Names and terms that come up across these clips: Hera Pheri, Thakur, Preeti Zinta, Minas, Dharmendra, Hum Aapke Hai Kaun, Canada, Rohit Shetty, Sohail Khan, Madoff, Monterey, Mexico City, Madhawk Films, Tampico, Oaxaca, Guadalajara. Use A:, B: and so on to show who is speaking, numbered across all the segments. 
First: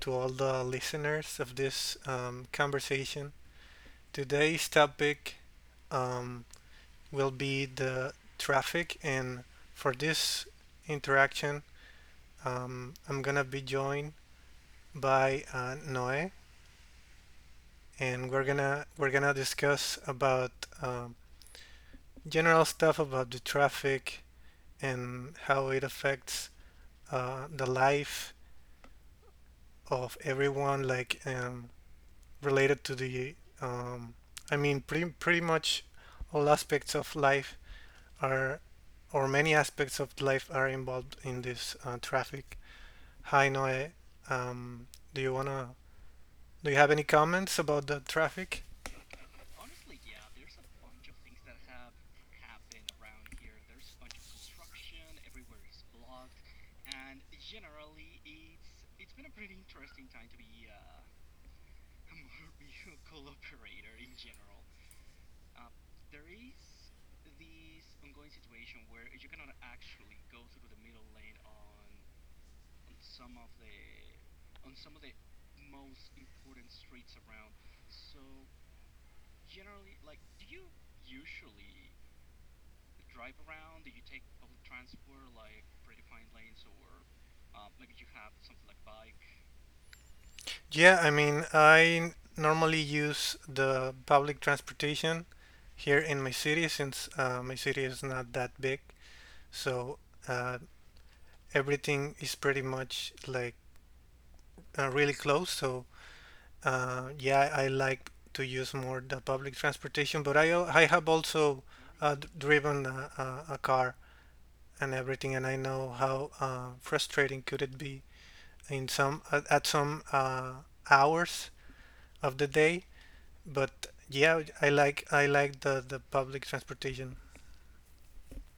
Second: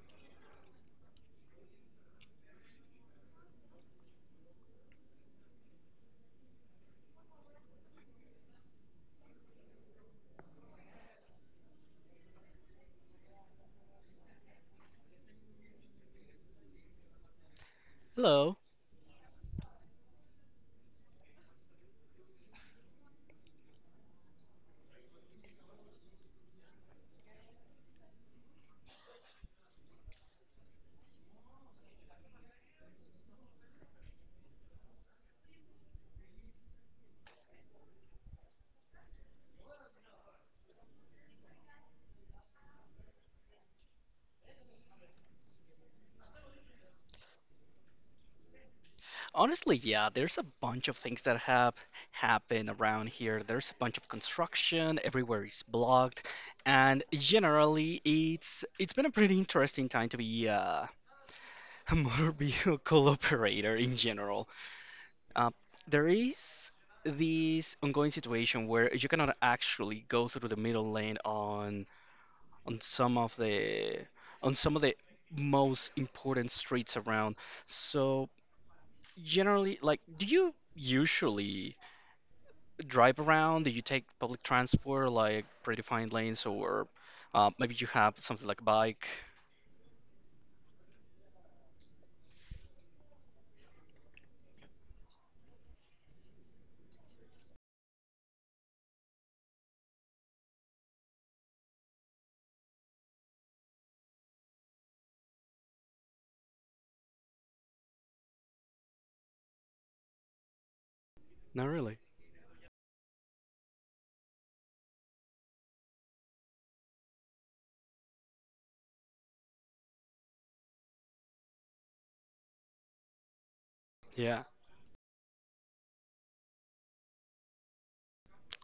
A: to all the listeners of this conversation. Today's topic um, will be the traffic, and for this interaction, I'm gonna be joined by Noe, and we're
B: Hello.
A: gonna we're gonna discuss about um, general stuff about the traffic and how it affects the life of everyone, like related to the um, pretty much all aspects of life are or many aspects of life are involved in this traffic. Hi Noe, um, do you wanna do you have any comments about the traffic?
B: Honestly, yeah, there's a bunch of things that have happened around here. There's a bunch of construction, everywhere is blocked, and generally it's been a pretty interesting time to be a motor vehicle operator in general. Uh, there is this ongoing situation where you cannot actually go through the middle lane on some of the on some of the most important streets around. So generally, like, do you usually drive around? Do you take public transport like predefined lanes, or maybe you have something like a bike?
A: Yeah, I mean I normally use the public transportation here in my city since my city is not that big, so uh, everything is pretty much like really close. So yeah, I like to use more the public transportation, but I have also
B: Not really.
A: driven a car and everything, and I know how frustrating could it be in some at some hours of the day. But yeah,
B: Yeah.
A: I like the public transportation.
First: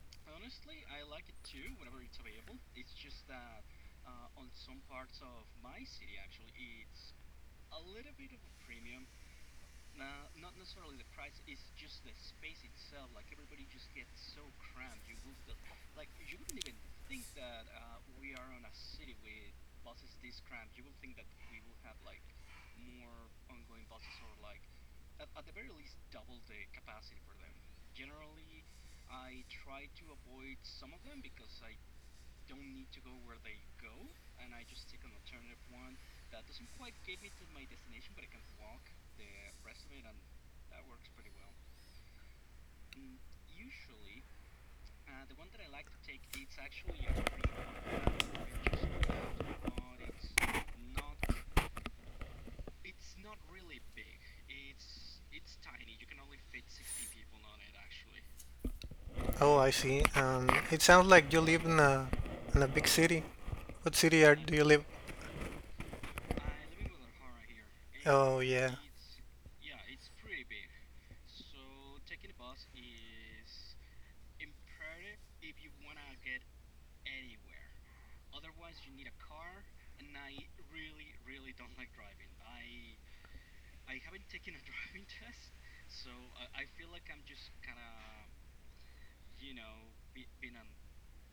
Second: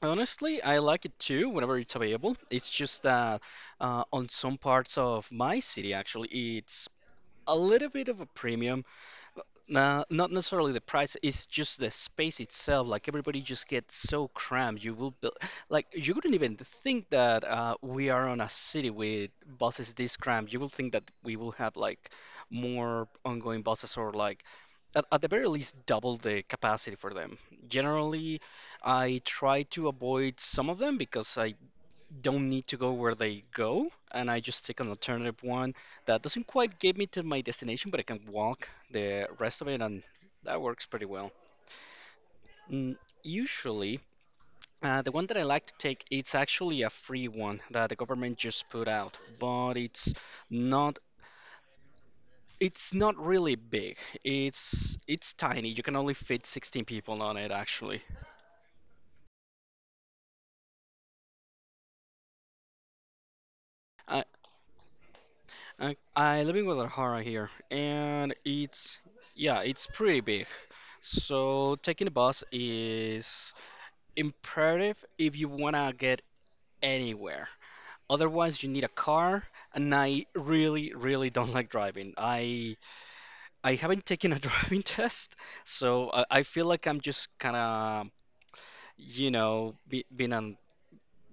B: Honestly, I like it too whenever it's available. It's just that on some parts of my city, actually, it's a little bit of a premium. Not necessarily the price, it's just the space itself. Like everybody just gets so cramped. You will build, like, you wouldn't even think that we are on a city with buses this cramped. You will think that we will have like more ongoing buses, or like at the very least double the capacity for them. Generally, I try to avoid some of them because I don't need to go where they go, and I just take an alternative one that doesn't quite get me to my destination, but I can walk the rest of it, and that works pretty well. Mm, usually, the one that I like to take, it's actually a free one that the government just put out, but it's not. It's not really big. It's tiny. You can only fit 16 people on it actually.
A: Oh, I see. It sounds like you live in a big city. What
B: I
A: city are, do you live?
B: I live in Guadalajara here, and
A: Oh yeah,
B: it's yeah, it's pretty big. So taking a bus is imperative if you wanna get anywhere. Otherwise, you need a car, and I really, really don't like driving. I haven't taken a driving test, so I feel like I'm just kind of, being a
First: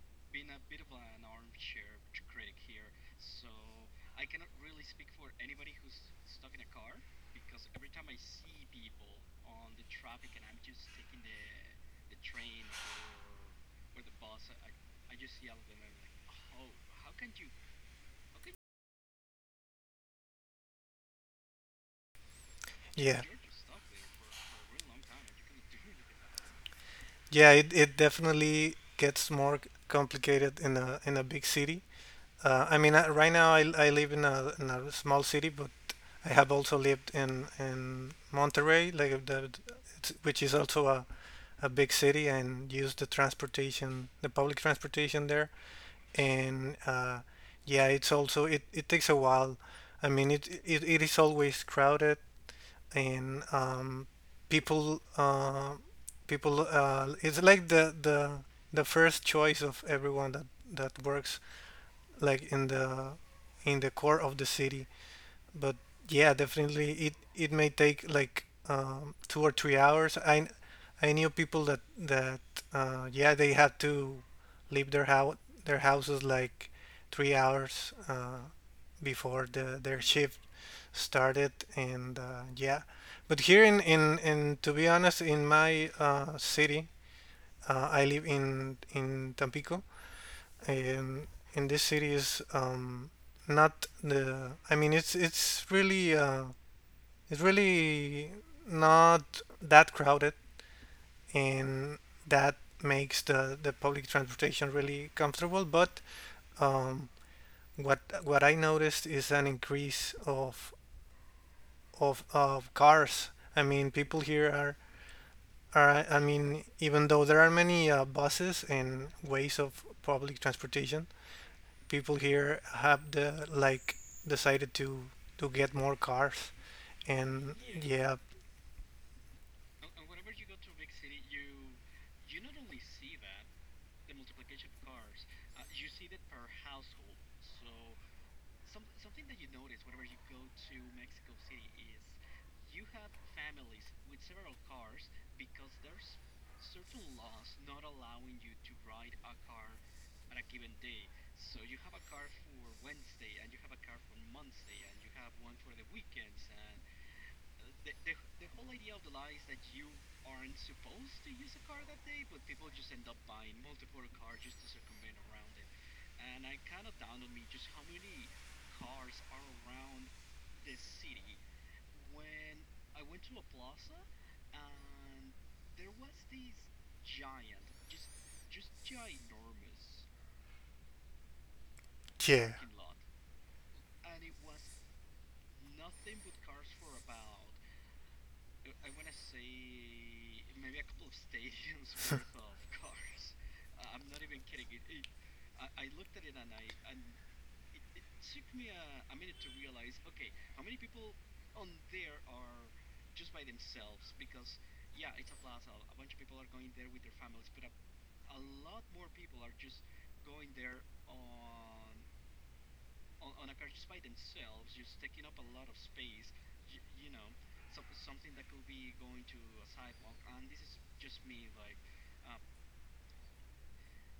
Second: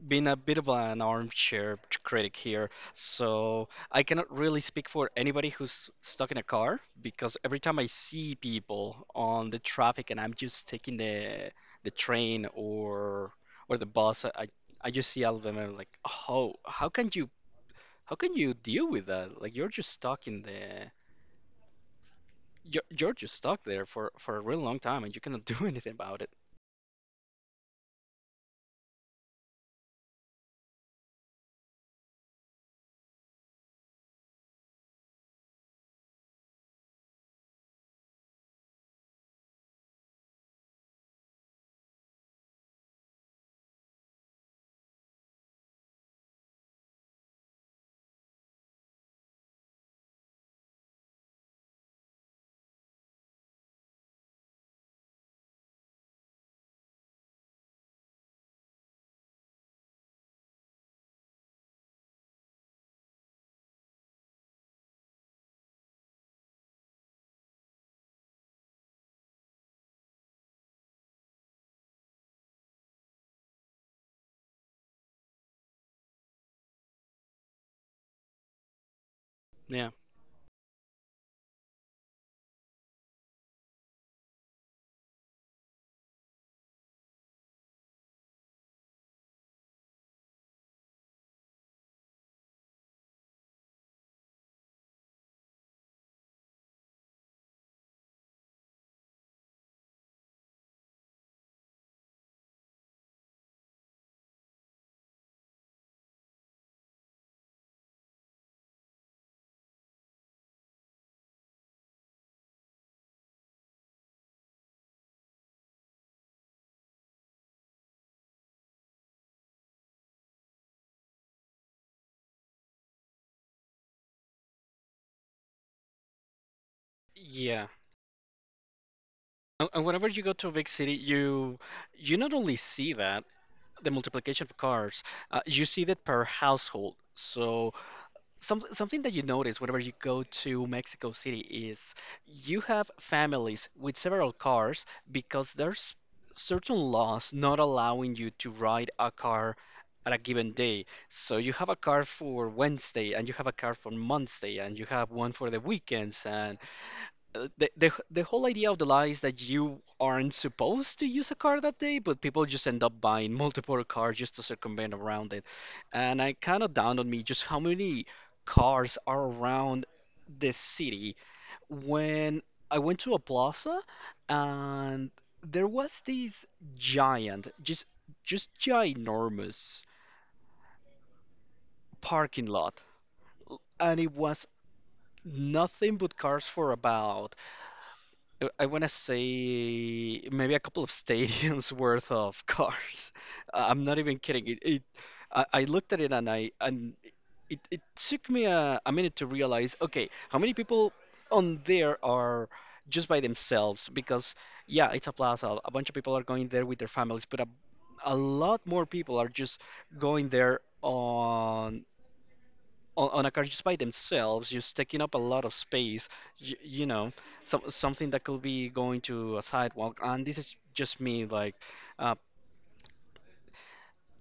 B: been a bit of an armchair critic here, so I cannot really speak for anybody who's stuck in a car because every time I see people on the traffic and I'm just taking the train or the bus, I just see all of them and I'm like, oh, how can you deal with that? Like you're just stuck in the you're
A: yeah.
B: just stuck there for a real long time and you cannot do anything about it.
A: Yeah, it definitely gets more complicated in a big city. I mean, I, right now I live in a small city, but I have also lived in Monterey, like which is also a big city, and use the transportation, the public transportation there. And yeah, it's also it takes a while. I mean, it is always crowded and people uh, people it's like the the first choice of everyone that that works like in the core of the city. But yeah, definitely it it may take like 2 or 3 hours. I knew people that that yeah, they had to leave their house their houses like 3 hours before the
B: Yeah,
A: their shift started. And yeah, but here in to be honest in my city, I live in Tampico, and in this city is not the I mean it's really not that crowded, and that makes the public transportation really comfortable. But um, what I noticed is an increase of of cars. I mean, people here are I mean, even though there are many buses and ways of public transportation, people here have the like decided to get more cars, and
B: yeah.
A: yeah,
B: And whenever you go to a big city, you not only see that, the multiplication of cars. You see that per household. So something that you notice whenever you go to Mexico City is you have families with several cars because there's certain laws not allowing you to ride a car at a given day. So you have a car for Wednesday and you have a car for Monday and you have one for the weekends, and the, the whole idea of the lie is that you aren't supposed to use a car that day, but people just end up buying multiple cars just to circumvent around it. And I kind of dawned on me just how many cars are around this city when I went to a plaza, and there was this giant, just ginormous parking
A: yeah.
B: lot, and it was nothing but cars for about I want to say maybe a couple of stadiums worth of cars. I'm not even kidding. It, I looked at it, and I and it took me a minute to realize, okay, how many people on there are just by themselves? Because yeah, it's a plaza. A bunch of people are going there with their families, but a lot more people are just going there on on a car just by themselves, just taking up a lot of space, you know, something that could be going to a sidewalk. And this is just me, like, uh,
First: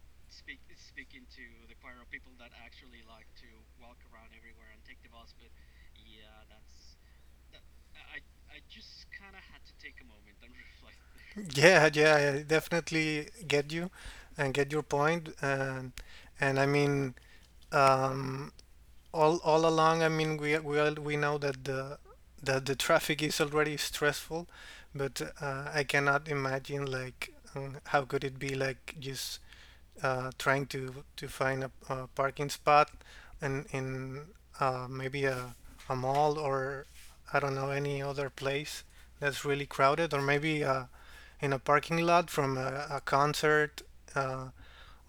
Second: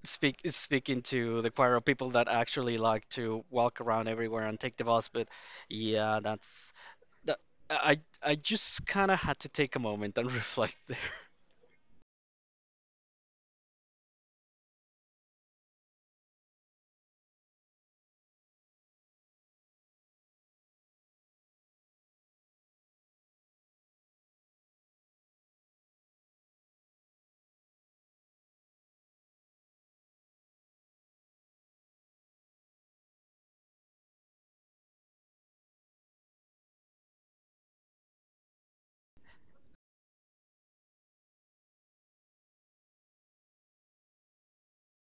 B: speaking to the choir of people that actually like to walk around everywhere and take the bus. But yeah, that's that. I just kind of had to take a moment and reflect there.
A: Yeah, yeah, I definitely get you and get your point. And I mean, um, all along, I mean, we all, we know that the traffic is already stressful, but I cannot imagine like how could it be like just trying to find a parking spot in maybe a mall or I don't know any other place that's really crowded, or maybe in a parking lot from a concert uh,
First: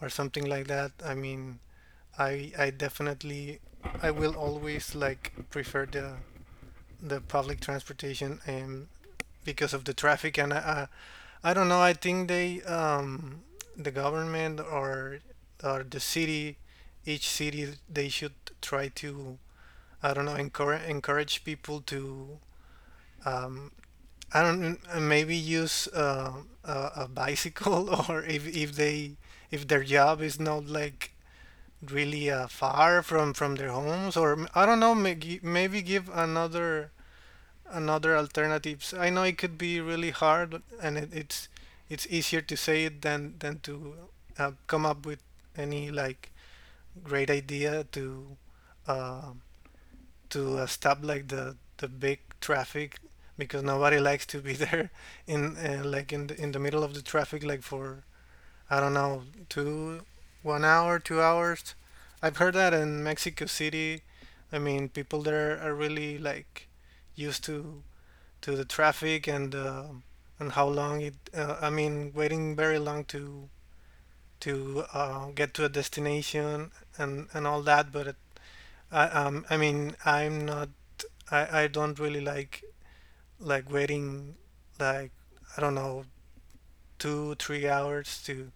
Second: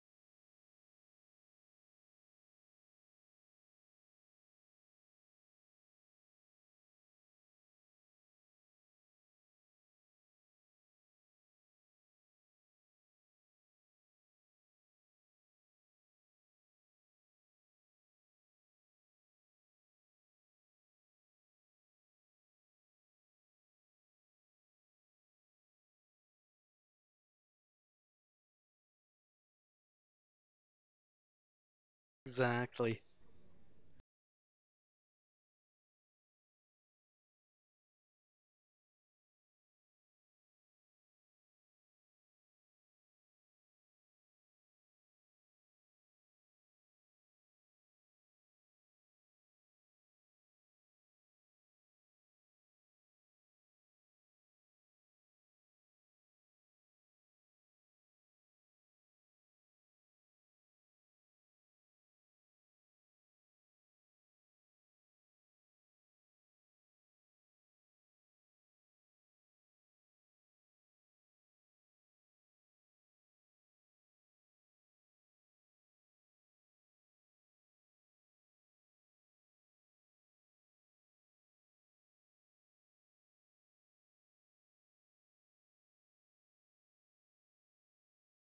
A: or something like that. I mean, I definitely I will always like prefer the public transportation and because of the traffic and I don't know. I think they, the government or the city, each city, they should try to I don't know encourage people to um, I don't maybe use a bicycle or if they if their job is not like really
B: Exactly.
A: far from their homes or m- I don't know may- gi- maybe give another another alternatives. I know it could be really hard, and it, it's easier to say it than to come up with any like great idea to uh, stop like the big traffic because nobody likes to be there in like in the middle of the traffic like for I don't know two one hour, 2 hours. I've heard that in Mexico City. I mean, people there are really like used to the traffic and how long it. I mean, waiting very long to get to a destination and all that. But it, I mean I'm not I don't really like waiting like I don't know 2 3 hours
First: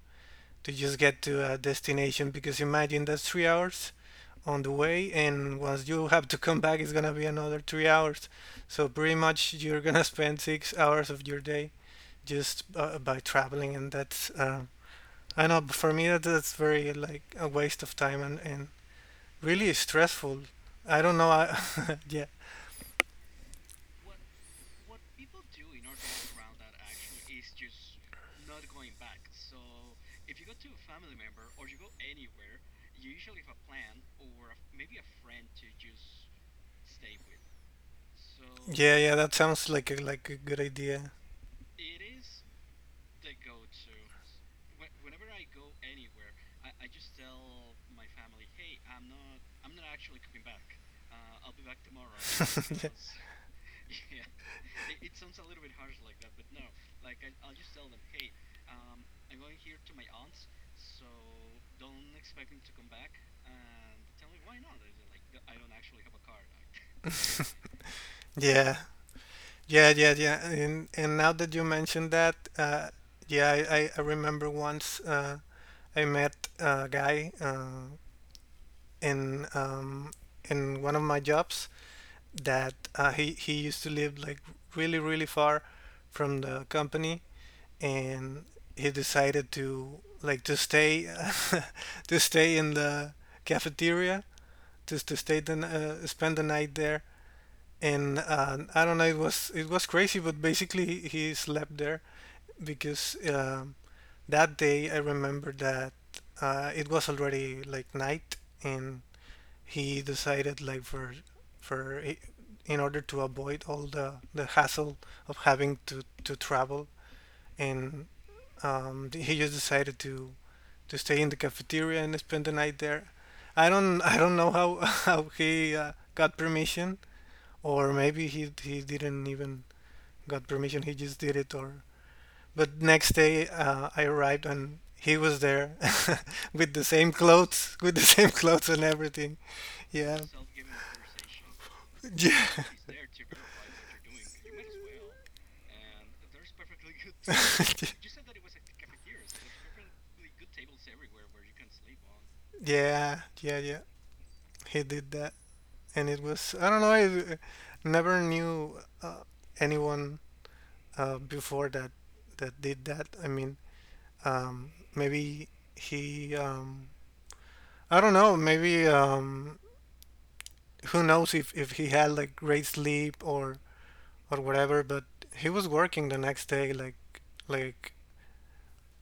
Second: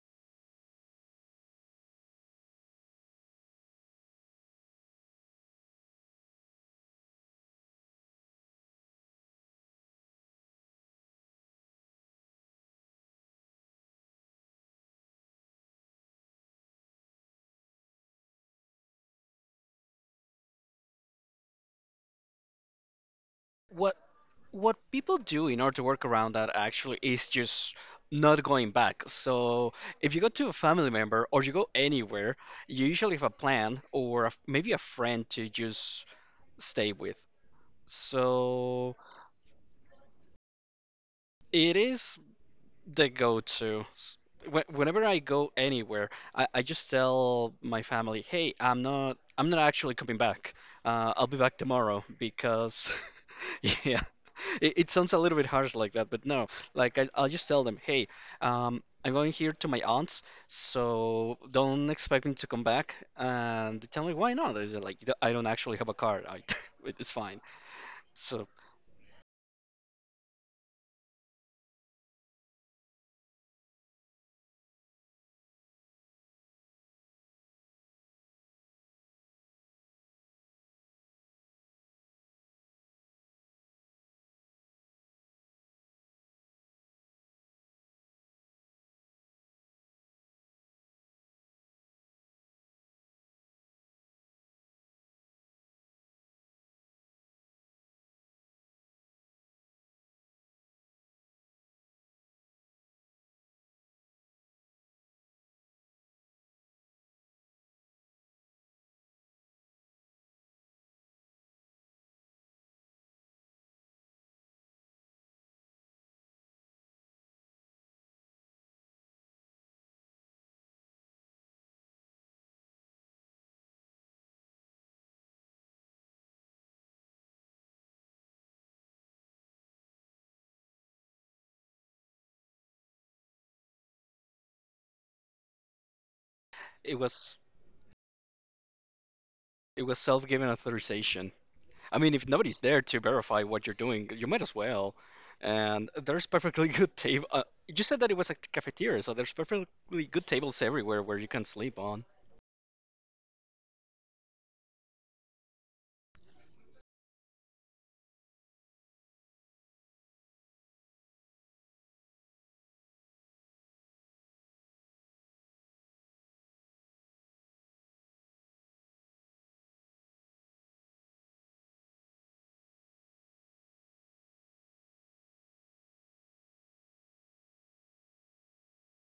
A: to just get to a destination because imagine that's 3 hours on the way and once you have to come back it's gonna be another 3 hours. So pretty much you're gonna spend 6 hours of your day just by traveling, and that's I know, but for me that's very like a waste of time and really stressful. I don't know. I, yeah,
B: What people do in order to work around that actually is just not going back. So if you go to a family member or you go anywhere, you usually have a plan or a, maybe a friend to just stay with. So
A: yeah, yeah, that sounds like like a good idea.
B: it is the go-to. Whenever I go anywhere, I just tell my family, "Hey, I'm not actually coming back. I'll be back tomorrow
A: Yeah.
B: because Yeah, it sounds a little bit harsh like that, but no. Like I'll just tell them, hey, I'm going here to my aunt's, so don't expect me to come back. And they tell me, why not? I said, like, "D- I don't actually have a car. I, it's fine." So
A: Yeah, yeah, yeah, yeah. And now that you mentioned that, yeah, I remember once I met a guy in um, in one of my jobs that he used to live like really really far from the company, and he decided to like to stay to stay in the cafeteria just to stay spend the night there and I don't know. It was crazy, but basically he slept there because that day I remember that it was already like night, and he decided like for in order to avoid all the hassle of having to travel, and he just decided to stay in the cafeteria and spend the night there. I don't know how how he got permission, or maybe he didn't even got permission. He just did it. Or but next day I arrived and he was there with the
B: it
A: same
B: was
A: clothes, with the same clothes and everything. Yeah.
B: self-given authorization. I mean, if
A: Yeah.
B: nobody's there to verify what you're doing, you might as well. And there's perfectly good table. You said that it was a cafeteria, so there's perfectly good tables everywhere where you can sleep on.
A: Yeah, yeah, yeah. He did that, and it was I don't know. I uh, never knew anyone before that that did that. I mean, maybe he. I don't know. Maybe who knows if he had like great sleep or whatever. But he was working the next day, like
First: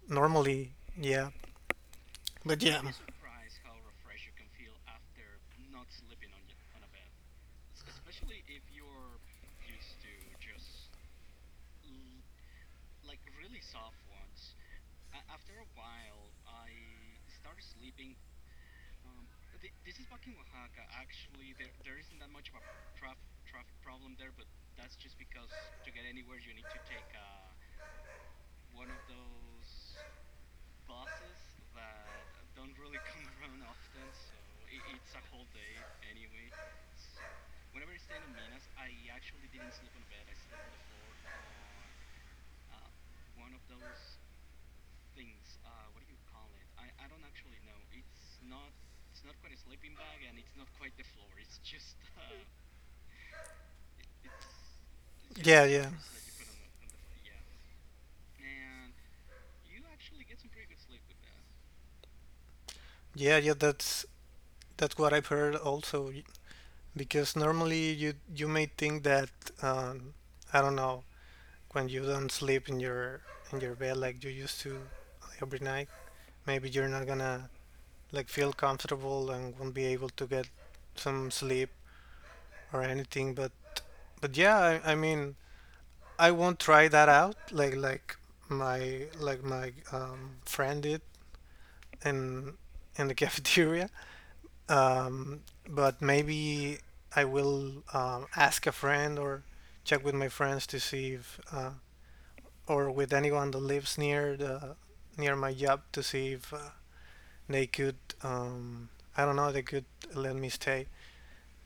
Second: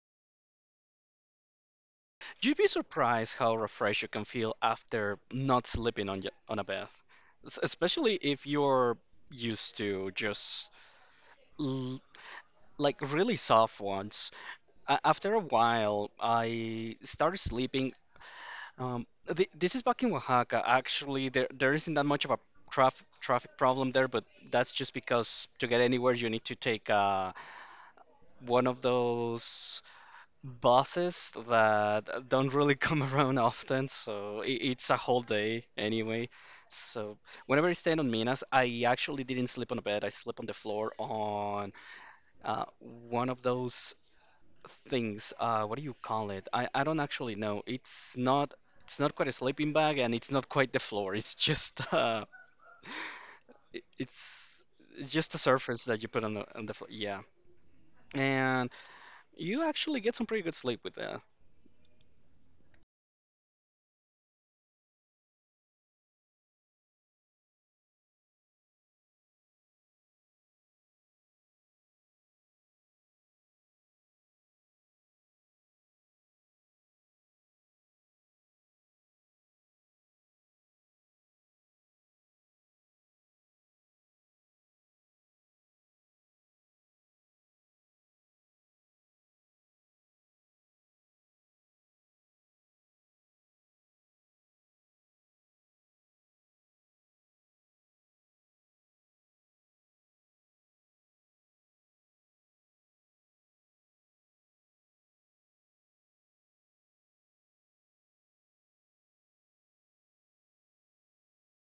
A: normally. Yeah.
B: You'd
A: But
B: be
A: yeah.
B: surprised how refreshed you can feel after not sleeping on on a bed, especially if you're used to just l- like really soft ones. A after a while, I started sleeping. Um, th this is back in Oaxaca. Actually, there isn't that much of a traf traffic problem there, but that's just because to get anywhere you need to take one of those bosses that don't really come around often, so it's a whole day anyway. So whenever I stayed on Minas, I actually didn't sleep on a bed. I slept on the floor on one of those things. What do you call it? I don't actually know. It's not quite a sleeping bag, and it's not quite the floor. It's just it, it's it's just a
A: Yeah.
B: surface
A: Yeah.
B: that you put on the floor. Yeah, and you actually get some pretty good sleep with that.
A: Yeah, yeah, that's what I've heard also. Because normally you you may think that um, I don't know when you don't sleep in your bed like you used to like, every night maybe you're not gonna like feel comfortable and won't be able to get some sleep or anything, but yeah I mean I won't try that out like my friend did in in the cafeteria. um, but maybe I will ask a friend or check with my friends to see if or with anyone that lives near the near my job to see if they could um, I don't know they could let me stay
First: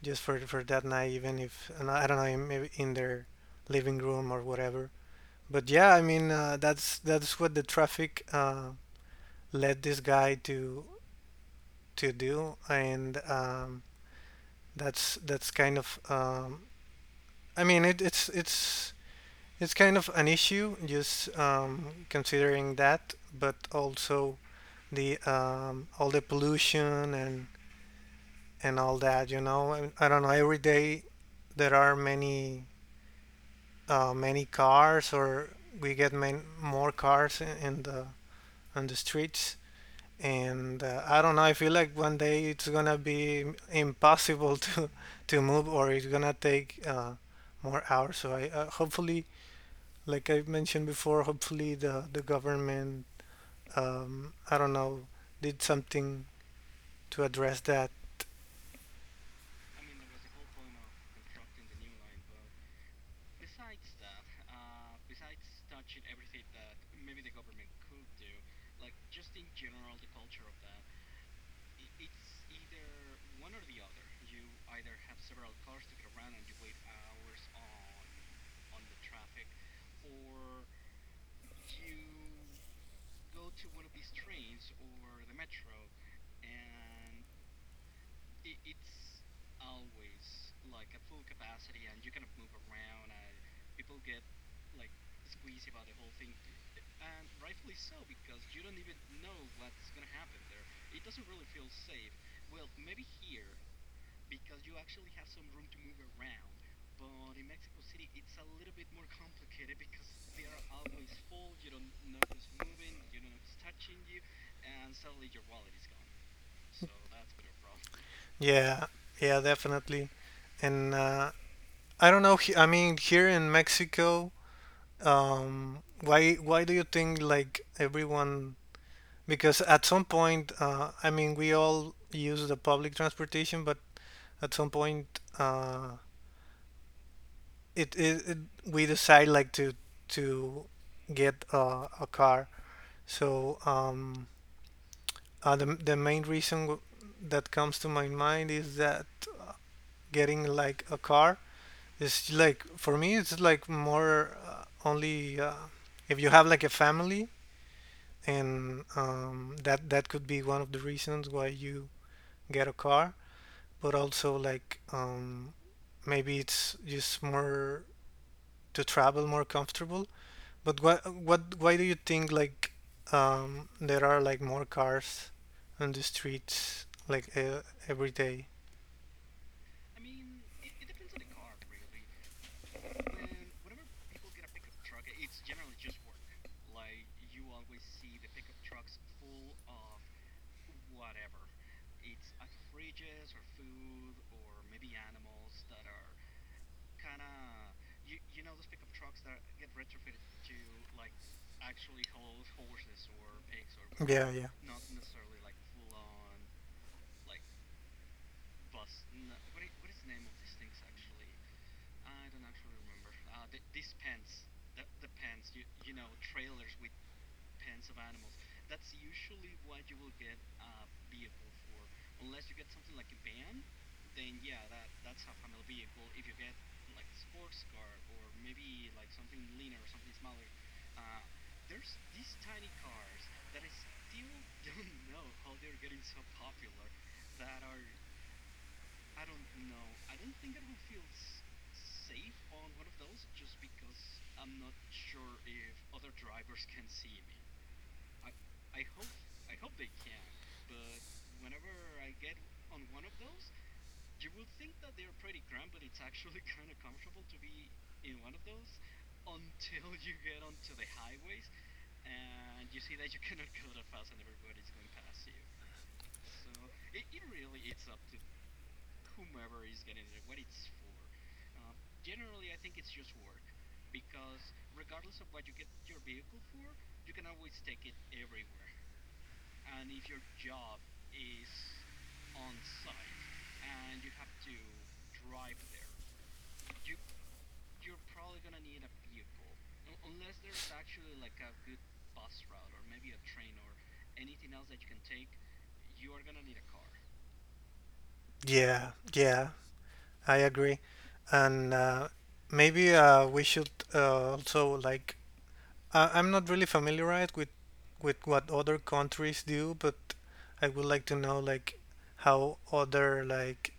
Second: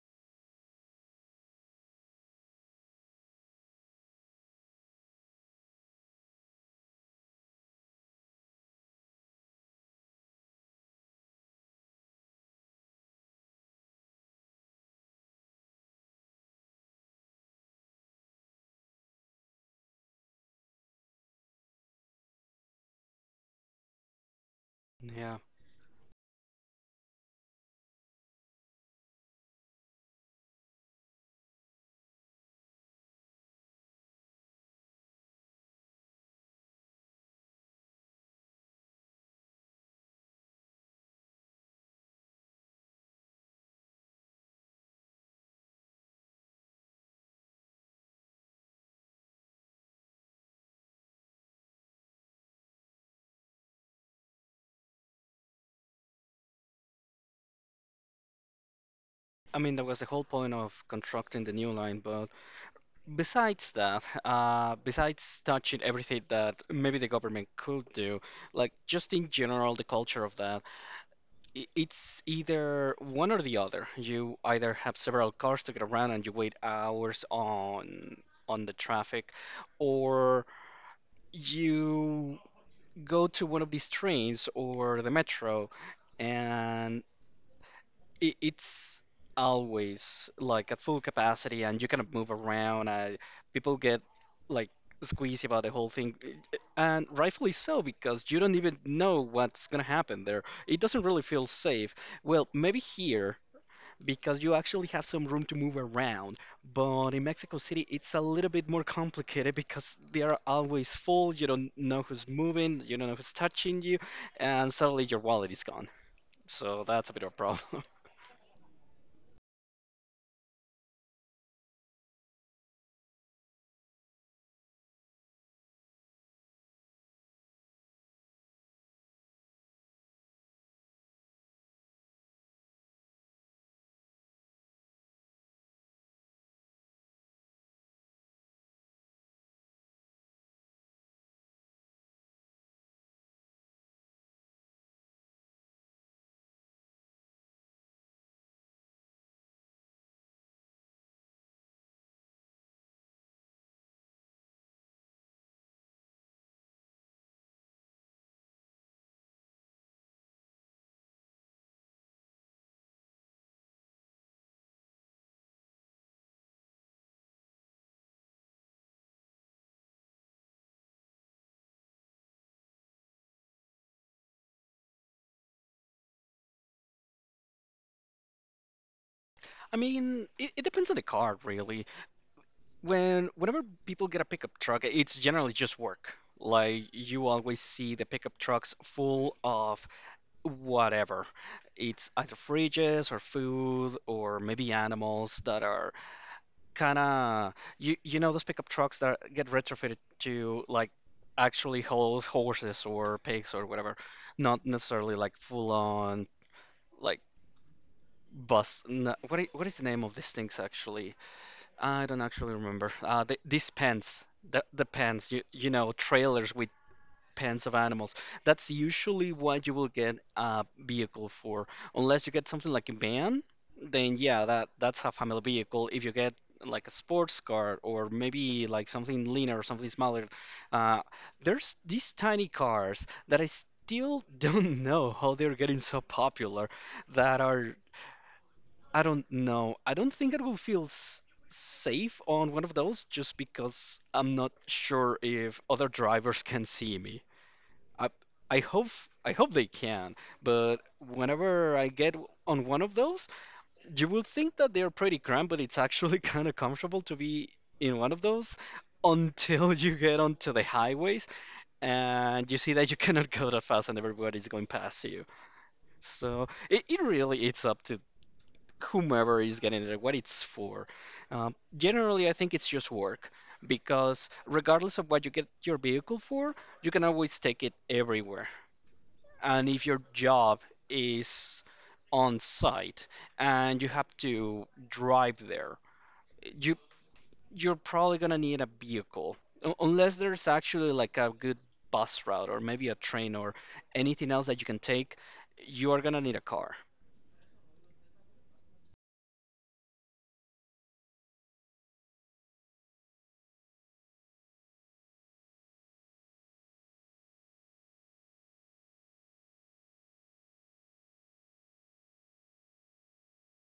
A: just for that night, even if and I don't know maybe in their living room or whatever. But yeah, I mean that's what the traffic led this guy to do, and that's kind of it, it's it's kind of an issue just considering that, but also the
B: Yeah.
A: all the pollution and all that, you know. And I don't know. Every day there are many many cars, or we get more cars in the on the streets. And I don't know. I feel like one day it's gonna be impossible to move, or it's gonna take more hours. So I hopefully, like I mentioned before, hopefully the government, I don't know, did something to address that.
B: I mean, that was the whole point of constructing the new line, but besides that, besides touching everything that maybe the government could do, like just in general, the culture of that, it's either one or the other. You either have several cars to get around and you wait hours on the traffic, or you go to one of these trains or the metro. It's always like at full capacity and you cannot move around. People get like squeezy about the whole thing. And rightfully so, because you don't even know what's going to happen there. It doesn't really feel safe. Well, maybe here, because you actually have some room to move around, but in Mexico City it's a little bit more complicated because they are always full. You don't know who's moving, you don't know who's touching you, and suddenly your wallet is gone. So that's a bit of a problem.
A: Yeah, yeah, definitely. And I don't know. I mean, here in Mexico, why do you think like everyone? Because at some point, I mean, we all use the public transportation, but at some point, it, it, it we decide like to get a car. So the main reason that comes to my mind is that uh, getting like a car, it's like for me, it's like more only if you have like a family, and that could be one of the reasons why you get a car. But also like maybe it's just more to travel more comfortable. But what why do you think like there are like more cars on the streets like every day?
B: I mean, it depends on the car, really. Whenever people get a pickup truck, it's generally just work. Like, you always see the pickup trucks full of whatever. It's either fridges or food or maybe animals that are kind of, you know those pickup trucks that get retrofitted to like actually hold horses or pigs or whatever,
A: Yeah, yeah,
B: not necessarily like full on like bus. What what is the name of these things actually? I don't actually remember. These pens, the pens, you know, trailers with pens of animals. That's usually what you will get a vehicle for. Unless you get something like a van, then yeah, that that's a family vehicle. If you get like a sports car, or maybe like something leaner or something smaller, uh, there's these tiny cars that I still don't know how they're getting so popular, that are I don't know. I don't think I will feel s safe on one of those, just because I'm not sure if other drivers can see me. I I hope I hope they can, but whenever I get on one of those, you will think that they're pretty cramped, but it's actually kind of comfortable to be in one of those until you get onto the highways and you see that you cannot go that fast and everybody's going past you. So it really it's up to whomever is getting it, what it's for. Generally, I think it's just work, because regardless of what you get your vehicle for, you can always take it everywhere. And if your job is on site and you have to drive there, you you're probably gonna need a vehicle. Unless there's actually like a good bus route or maybe a train or anything else that you can take, you are gonna need a car.
A: yeah, yeah. I agree. And Maybe we should also like I'm not really familiarized with what other countries do, but I would like to know like how other like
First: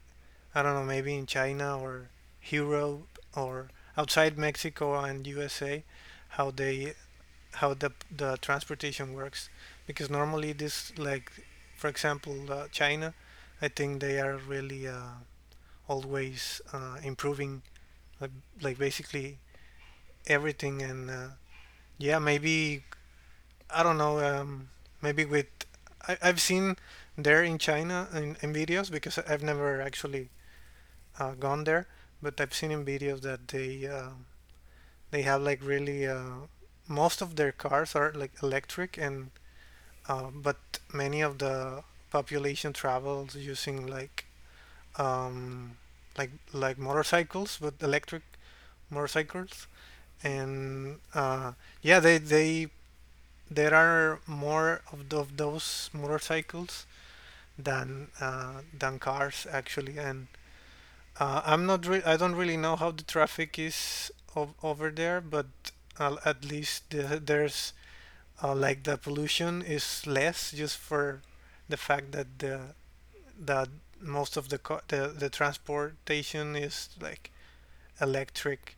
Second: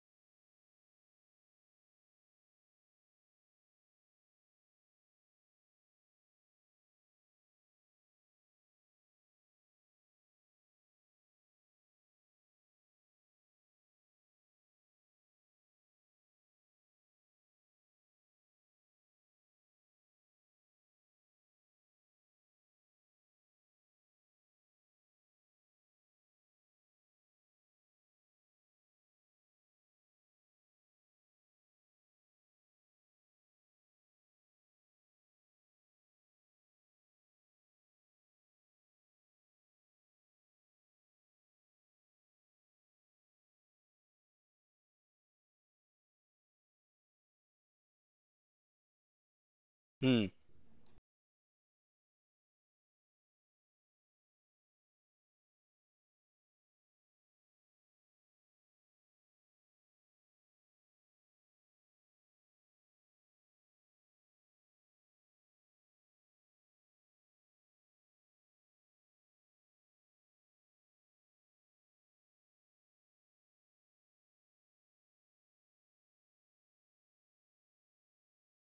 A: I don't know, maybe in China or Europe or outside Mexico and USA how they how the transportation works because normally this like, for example, China, I think they are really always improving, like, like basically everything. And Yeah, maybe I don't know. Maybe with I've seen there in China in videos because I've never actually gone there, but I've seen in videos that they have like really most of their cars are like electric, and but many of the population travels using like um, like motorcycles, but electric motorcycles.
B: Hmm.
A: And Yeah, they there are more of, of those motorcycles than cars actually, and I'm not re- I don't really know how the traffic is over there, but at least there's like the pollution is less just for the fact that the that most of the the transportation is like electric.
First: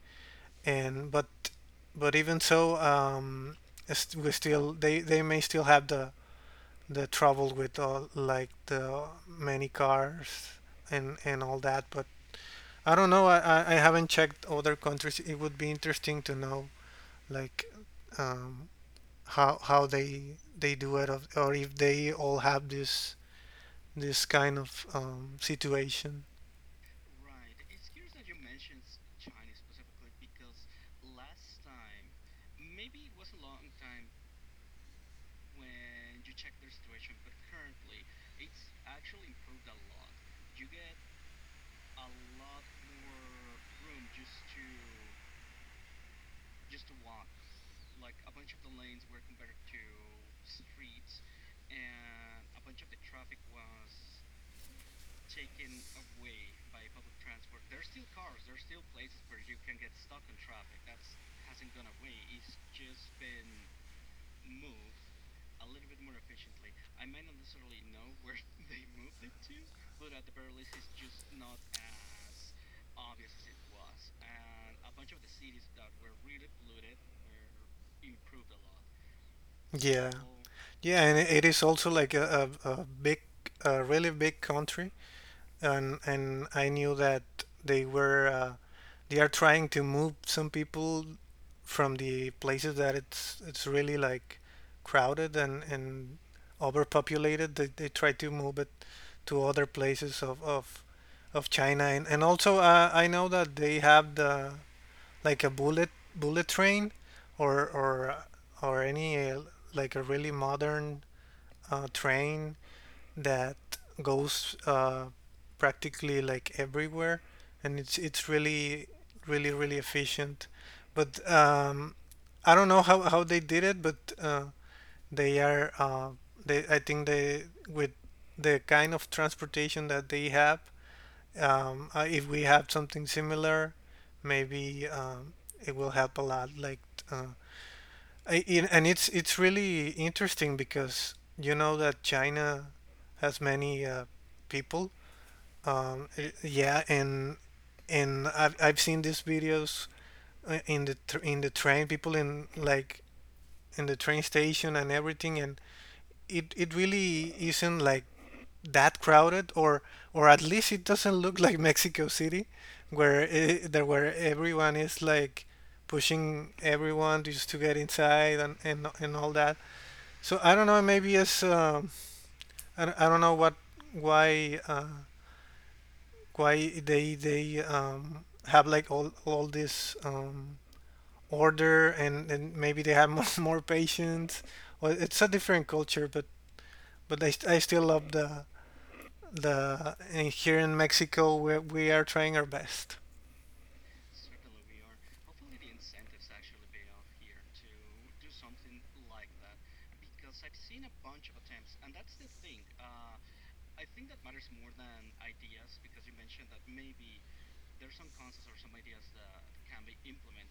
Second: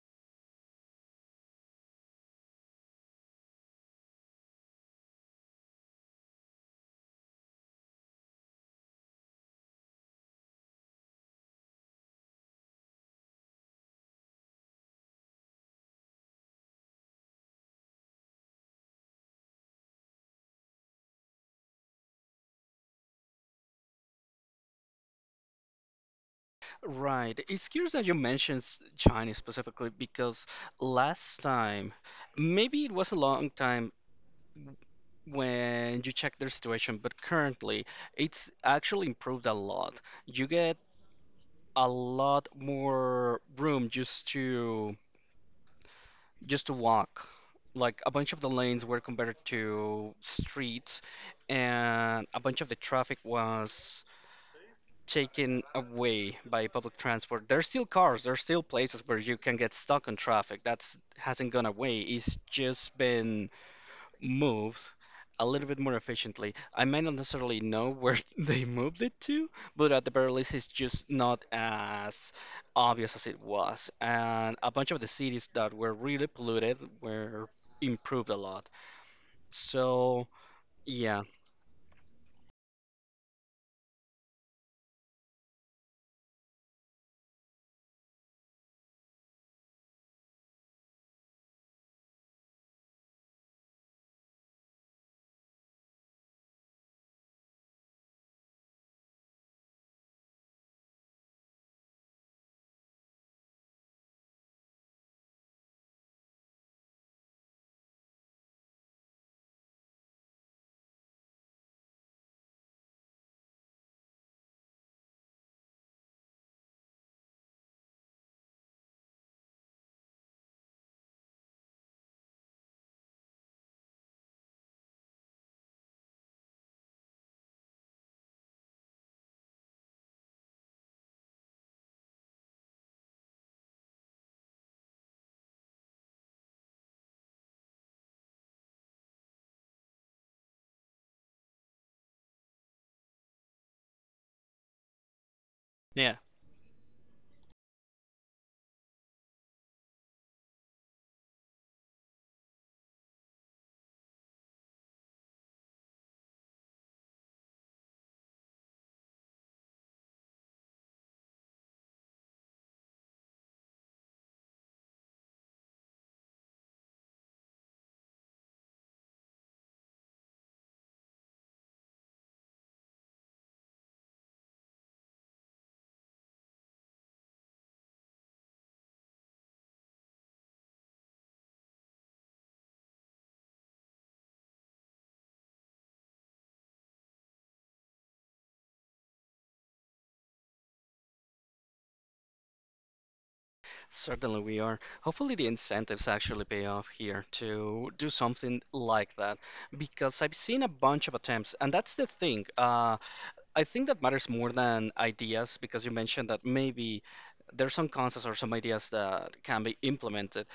A: And but but even so, we still, they may still have the trouble with all, like, the many cars and all that. But I don't know. I haven't checked other countries. It would be interesting to know like, um, how they do it, or if they all have this kind of situation.
B: Right. It's curious that you mentioned China specifically because last time, maybe it was a long time when you checked their situation, but currently it's actually improved a lot. You get a lot more room just to walk. Like a bunch of the lanes were converted to streets, and a bunch of the traffic was taken away by public transport. There's still cars, there's still places where you can get stuck on traffic. That's hasn't gone away. It's just been moved a little bit more efficiently. I may not necessarily know where they moved it to, but at the very least, it's just not as obvious as it was. And a bunch of the cities that were really polluted were improved a lot.
A: Yeah.
B: So,
A: Yeah, and
B: yeah,
A: it is also like a big, a really big country. And I knew that they were they are trying to move some people from the places that it's really like crowded and overpopulated. They try to move it to other places of China, and also I know that they have the like a bullet bullet train or or or any like a really modern train that goes practically like everywhere, and it's really really efficient. But I don't know how they did it, but they are they I think they with the kind of transportation that they have, if we have something similar, maybe it will help a lot. Like uh, and it's really interesting because you know that China has many people.
B: yeah.
A: Yeah, and I've seen these videos in the in the train, people in like in the train station and everything, and it really isn't like that crowded, or at least it doesn't look like Mexico City, where eh, there where everyone is like pushing everyone just to get inside, and all that. So I don't know. Maybe as, I don't know what why uh, why they have like all this order, and maybe they have more, more patience. Well, it's a different culture, but I still love the and here in Mexico we are trying our best.
B: Certainly we are. Hopefully the incentives actually pay off here to do something like that because I've seen a bunch of attempts and that's the thing. I think that matters more than ideas because you mentioned that maybe there's some concepts or some ideas that can be implemented,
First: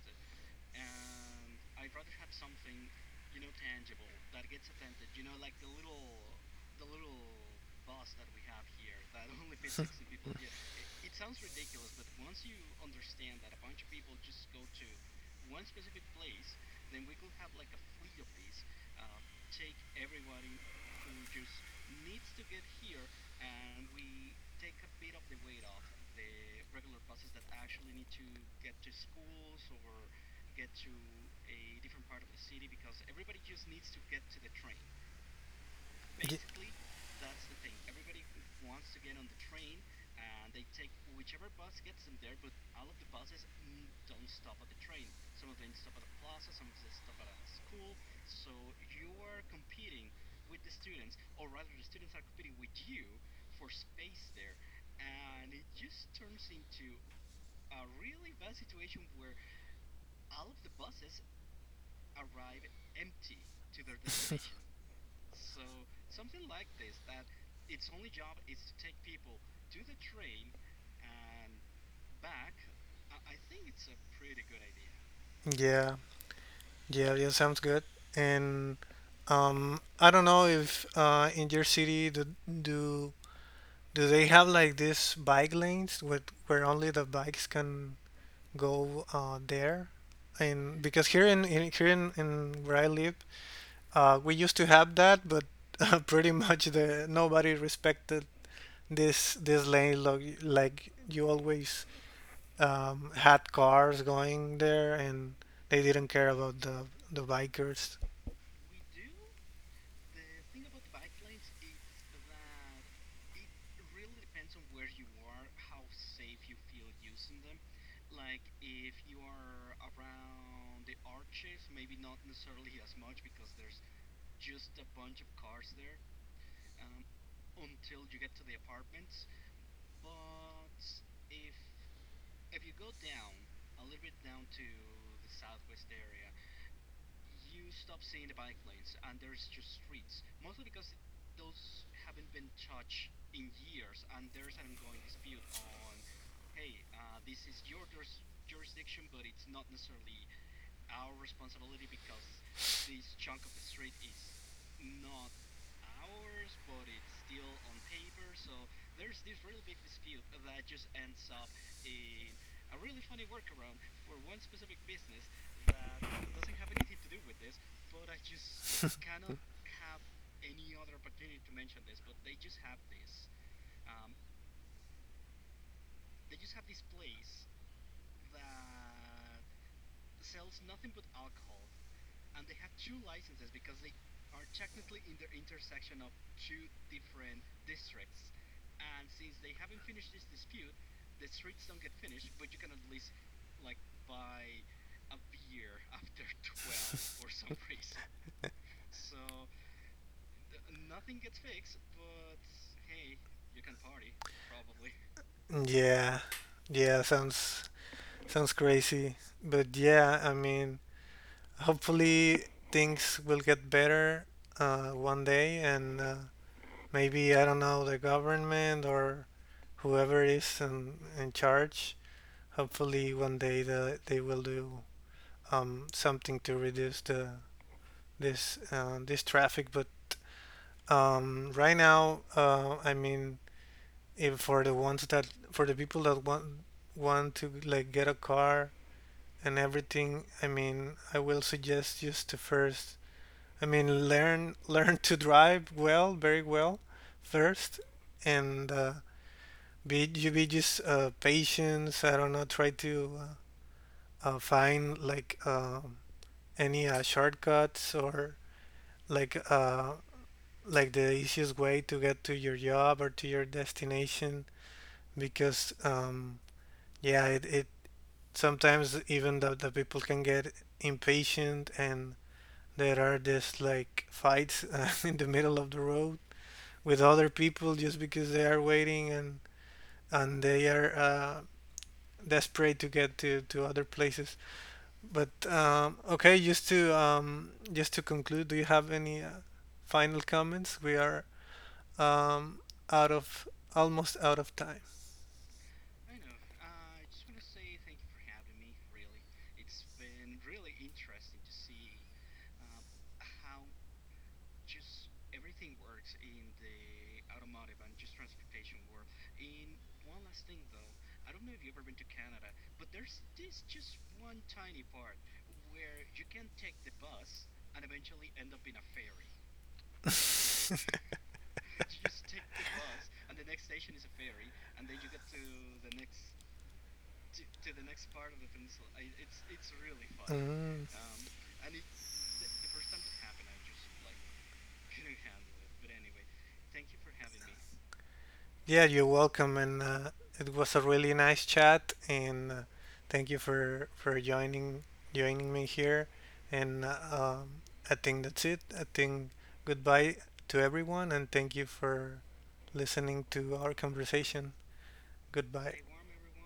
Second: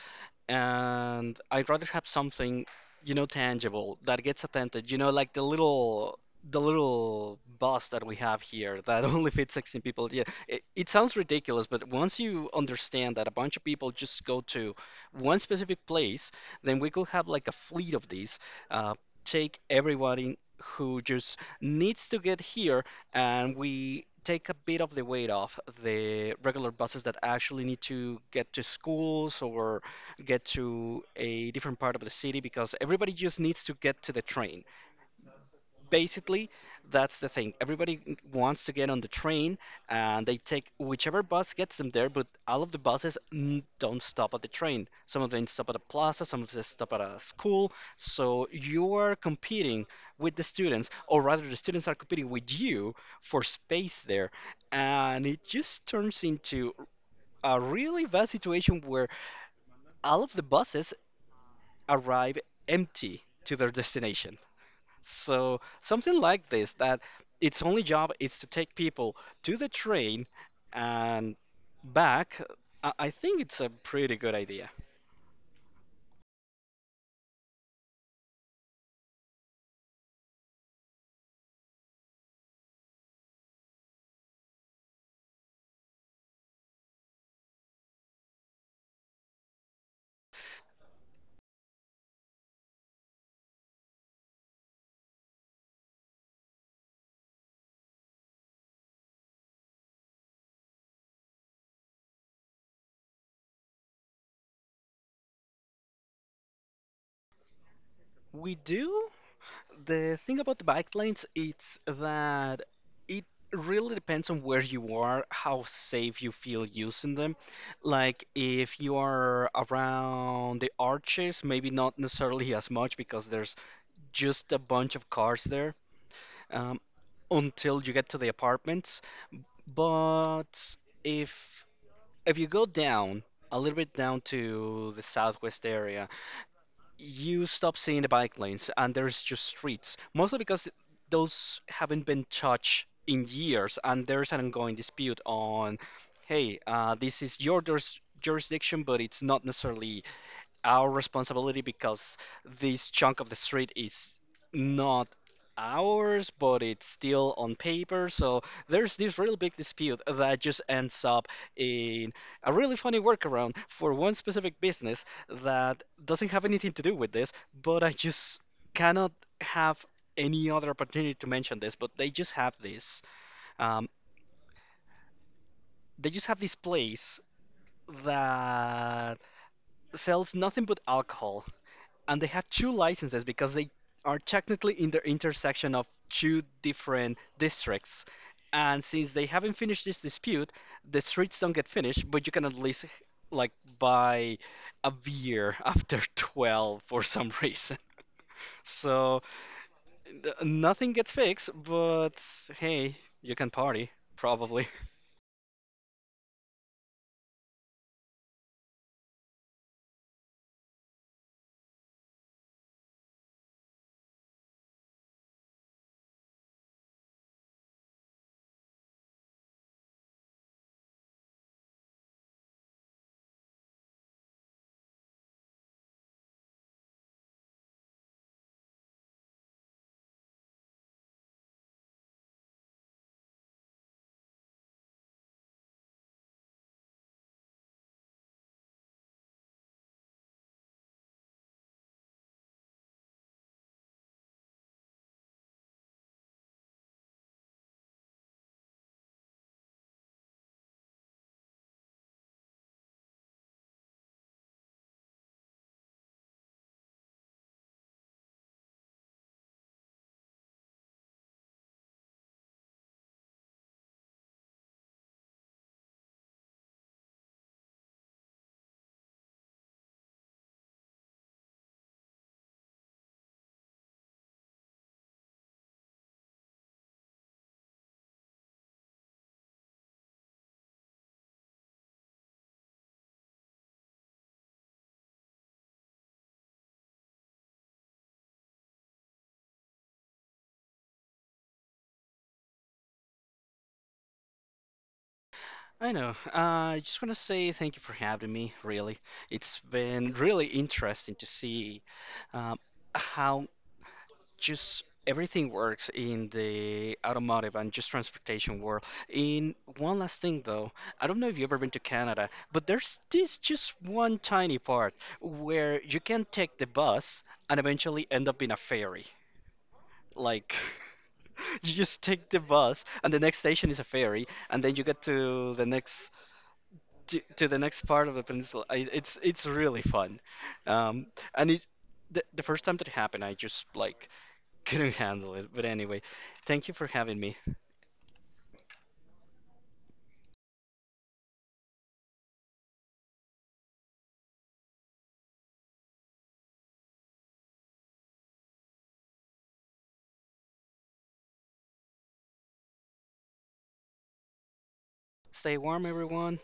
B: and I'd rather have something, you know, tangible that gets attended. You know, like the little bus that we have here that only fits 16 people. Yeah, it sounds ridiculous, but once you understand that a bunch of people just go to one specific place, then we could have like a fleet of these. Uh, take everybody who just needs to get here, and we take a bit of the weight off the regular buses that actually need to get to schools or get to a different part of the city because everybody just needs to get to the train.
A: Y-
B: Basically, that's the thing. Everybody wants to get on the train and they take whichever bus gets them there, but all of the buses don't stop at the train. Some of them stop at a plaza, some of them stop at a school. So you are competing with the students, or rather, the students are competing with you for space there. And it just turns into a really bad situation where all of the buses arrive empty to their destination. So something like this that its only job is to take people to the train and back. I think it's a pretty good idea.
A: yeah, yeah, yeah, sounds good. And I don't know if in your city do Do they have like these bike lanes with where only the bikes can go there? And because here in where I live, we used to have that, but pretty much the nobody respected this lane. Like you always had cars going there, and they didn't care about the bikers.
B: We do. The thing about the bike lanes it's that it really depends on where you are, how safe you feel using them. Like if you are around the arches, maybe not necessarily as much because there's just a bunch of cars there. Um, until you get to the apartments. But if if you go down a little bit down to the southwest area, you stop seeing the bike lanes and there's just streets, mostly because those haven't been touched in years and there's an ongoing dispute on, hey, this is your jurisdiction, but it's not necessarily our responsibility because this chunk of the street is not ours, but it's still on paper. So there's this really big dispute that just ends up in a really funny workaround for one specific business that doesn't have anything to do with this, but I just cannot have any other opportunity to mention this, but they just have this. Um, they just have this place that sells nothing but alcohol and they have two licenses because they are technically in the intersection of two different districts. And since they haven't finished this dispute, the streets don't get finished, but you can at least like buy a beer after 12 for some reason. So nothing gets fixed, but hey, you can party, probably.
A: Yeah, yeah, sounds crazy, but yeah, I mean. Hopefully things will get better one day, and maybe I don't know, the government or whoever is in charge, hopefully one day they will do something to reduce the this traffic. But right now, I mean, if for the ones that for the people that want to like get a car and everything, I mean, I will suggest just to first, I mean, learn learn to drive well, very well, first, and be you be just patience. I don't know. Try to find like any shortcuts or like uh, like the easiest way to get to your job or to your destination. Because yeah, it sometimes even the people can get impatient, and there are just like fights in the middle of the road with other people just because they are waiting, and they are desperate to get to other places. But okay, just to conclude, do you have any final comments? We are um, out of almost out of time.
B: I know. I just want to say thank you for having me, really. It's been really interesting to see um, how just everything works in the automotive and just transportation world. In one last thing though, I don't know if you've ever been to Canada, but there's this just one tiny part where you can take the bus and eventually end up in a ferry. Like
A: Let's
B: you just take the bus and the next station is a ferry and then you get to the next to the next part of the peninsula. It's really fun.
A: fun. Mm.
B: Um, and the first time that it happened, I just like couldn't handle it. But anyway, thank you for having me.
A: Yeah, you're welcome, and it was a really nice chat, and thank you for joining me here. And I think that's it. I think goodbye to everyone, and thank you for listening to our conversation.
B: Stay
A: Goodbye.
B: warm, everyone.